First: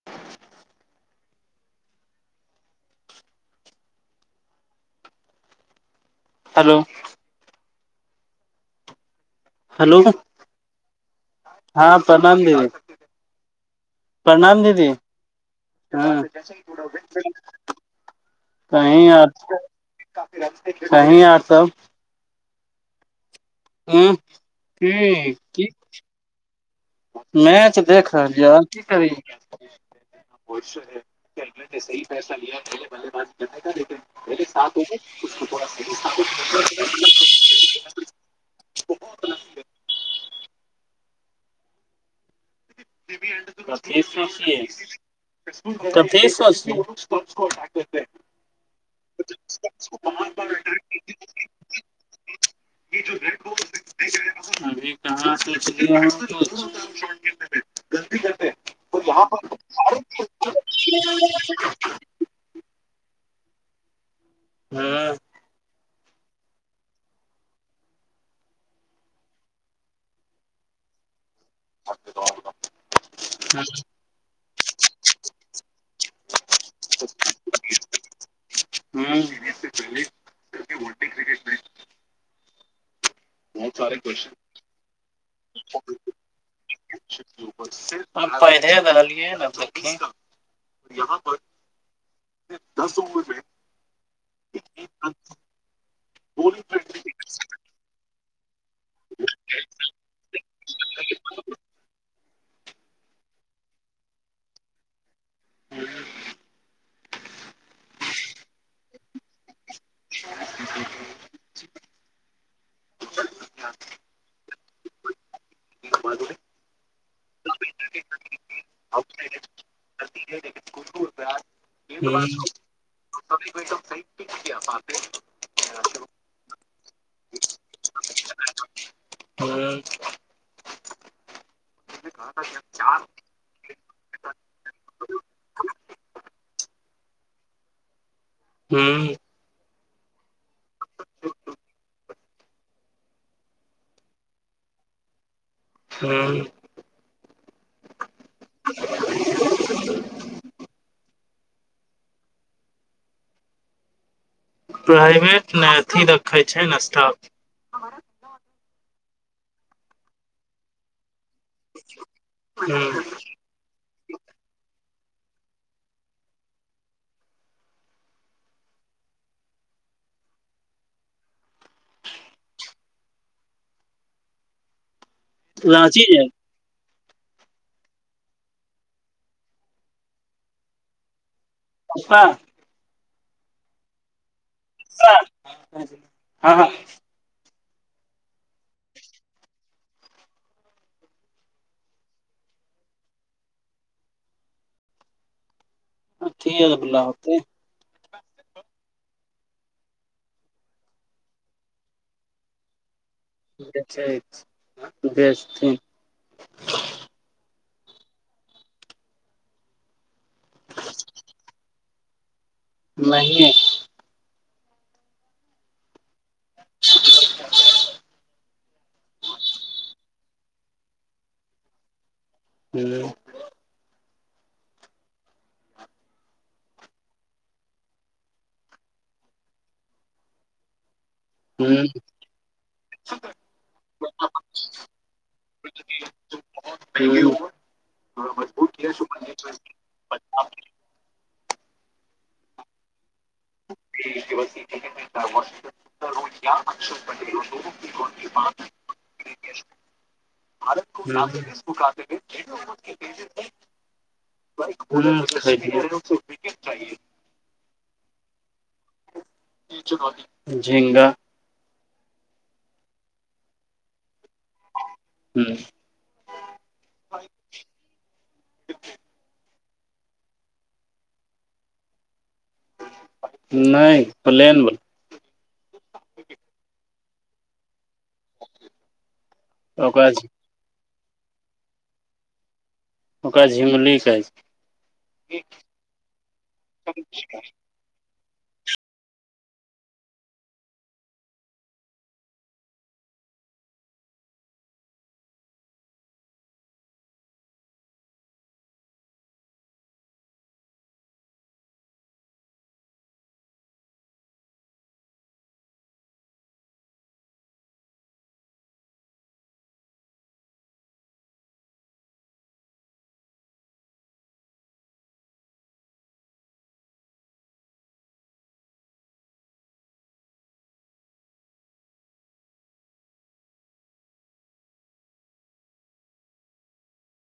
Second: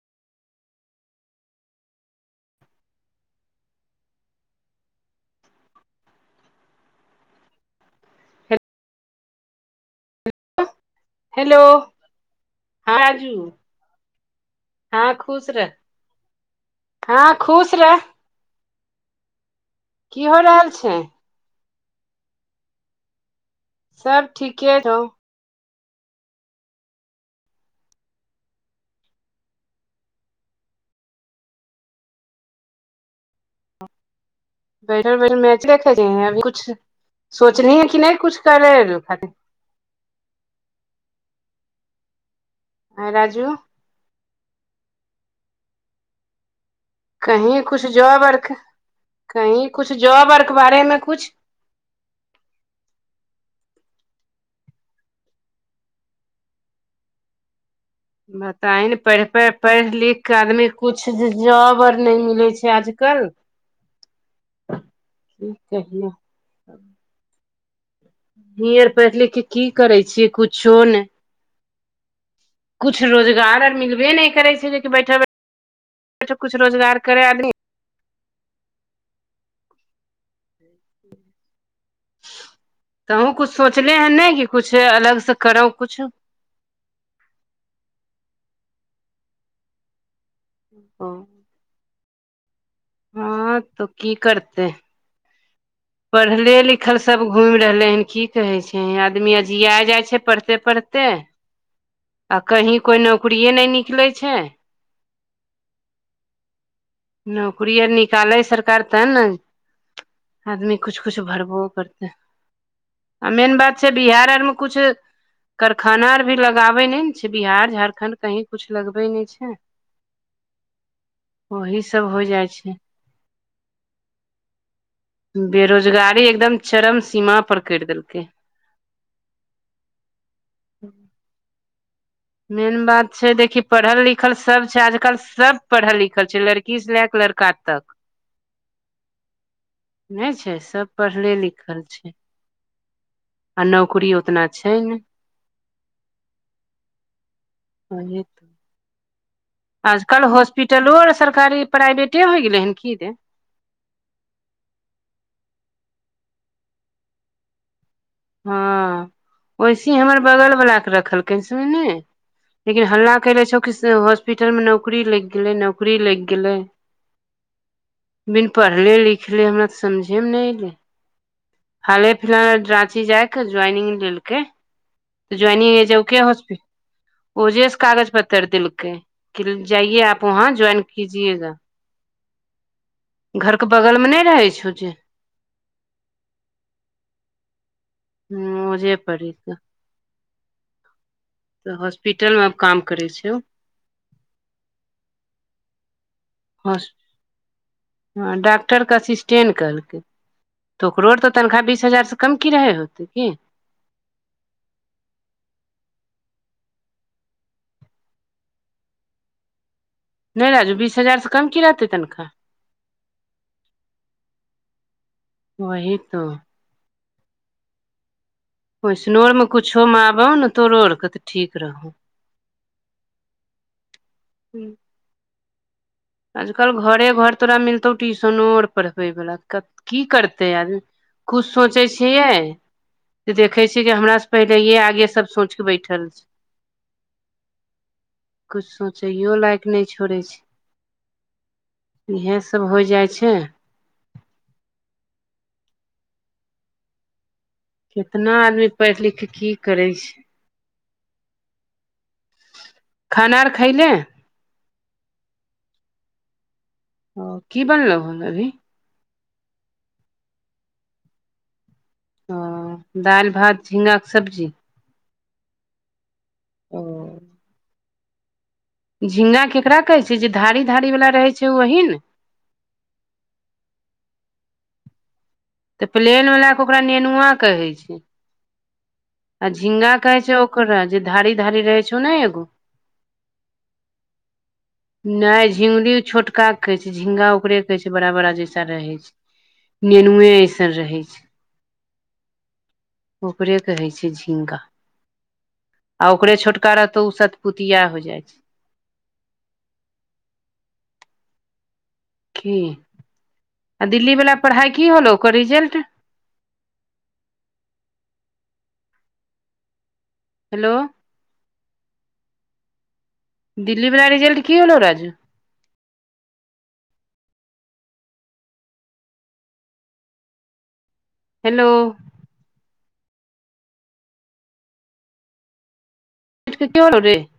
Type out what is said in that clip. [inaudible] Hello hello hello हँ प्रणाम दीदी हँ राजू प्रणाम दीदी हँ खुश रह हँ खुश रह [inaudible] कही यर की हो रहल छै कही यर सब आँ सब ठीके छौ ह की मैच देख रहलिय की करी [inaudible] बैठर बै मैच र खे जे है अभी कुछ सोचनी है कि नय कुछ करे ह खाली आय राजू [inaudible] कथी सो छै कथी स छै कही कुछ जॉब आरके कहीं कुछ जॉब आर के बारे मे कुछ [inaudible] [inaudible] अभी कहाँ स बताइ ने पढ़ पढ़ लिख के आदमी कछ जॉब आर नय मिलै छै आज कल कि कहियै ही आर पढ़ लिख के की करे छियै कुछो नय कुछ रोजगार आर मिलबे नहि करे छै जेकि बैठै कछु रोजगार करे आ ह [unintelligible] तह कुछ सोचले है ने कऽ कुछ अलग से करो कुछ हम पैधे रहलियै देखी ह ह तऽ कि करते अच्छा। पढ़ले लिखल सभ घुमि रहले हन कि कहे छै कही आदमी आ जिया जाई छै पढ़ते पढ़ते आ कही कोई नोके नहि निकले छै नौकरी आर निकालै सरकार ते न आदमी कुछु कुछु भरबो करतै आ मेन बात छै बिहार आर मे किुछु कारखाना आर भी लगाबे नहि ने छै बिहार झारखण्ड कह कुछु लगबे नहि छै वही सभ होई जाई छै सट [unintelligible] बेरोजगारी एकदम। चरम सीमा पर करटि देलके हू। मेन बात। छै देखिय पढ़ल लिखल सभ छै आजकल सभ पढ़ल लिखल छै लड़की से लए कऽ लड़का तक [unintelligible] हूँ नहि छै सभ पढ़ले लिखल छै। आ नौकरी ओतना छै न हू आने तऽ आजकल हॉस्पिटलो आर सरकारी प्राइवेटे होई गेलै हन कि दे प्राइवेट ने अथी रखै छै ने स्टा ह वसे हमर बगल भऽला के रखलकिन सुनने ह लेकिन हल्ला कले छौ कि हॉस्पिटल मे नौकरी लागि गेलै नौकरी लागि गेलै बिन पढ़ले लिखले हमरा तऽ समझे मे नहि एऐले हाले फिलहाल राची जायके ज्वॉइनिंग लेकै तऽ ज्वइनिंग राँची जे जकेॉस्पि ओजे से कागज पत्तर देलकै जाइए आप वहाँ ज्वाइन कीजएगा पापा घर के बगल मे नहि रहै छौ जे ह ह ह जे पड़ी तऽ तऽ हॉस्पिटल मे काम करे छै ठीक ह तऽ भुला हफ्ते ह डॉक्टरके असिस्टेट कहलकै तऽ ओकरो आर तऽ तनखा बीस हजारसँ कम कि रहै होतै कि बेचै बेचथिन। नहि राजू बीस हजारसँ कम कि रहतै तनिका [unintelligible] [unintelligible] [unintelligible] वैसनो आर मे कुछो मे आबहो न तोरो आरके तऽ ठीक रहौ [unintelligible] [unintelligible] आजकल घरे घर तोरा मिलतौ ट्यूशनो आर पढ़बैवला की करतै आदमी किछु ह सोचैय छियै देखे छियै कि हमरा से पहिलेे आगे सब सोच कऽ बैठल छै [inaudible] किछ सोचैयो लायक नै छोड़ै छै इहै सब हो जाइ छै [unintelligible] कितना आदमी पढ़ि लिख कऽ की करै छै खाना आर [unintelligible] खैले [unintelligible] ओ कि बनलौ अभी [unintelligible] झिंगा ओ दाइल भात झिंगाक केँ सब्जी [unintelligible] ओ झिंगा केकरा कहै छै जे धारी धारी वला रहै छै ओ वही न नै प्लेन बला तऽ प्लेन वला कऽ ओकरा नेनुआ कहै छै [unintelligible] आ झिंगा ओकरा कहै छै ओकर जे धारी धारी रहै छै ओ न एगो ओकरा झिंगुली कहै छै [inaudible] नै झिगुरी छोटका कहै छै झिंगा ओकरे कहै छै बड़ा बड़ा जैसा रहै छै नेनुए ऐसन रहै छै [inaudible] ओकरे कहे छै झिंगा [inaudible] आ ओकरे छोटका रहतौ सतपुतिया हो जाइ छै की आ दिल्ली वला पढ़ाइ की होलो ओकर रिजल्ट हेलो दिल्ली वला रिजल्ट की होलौ राजू हेलो [unintelligible]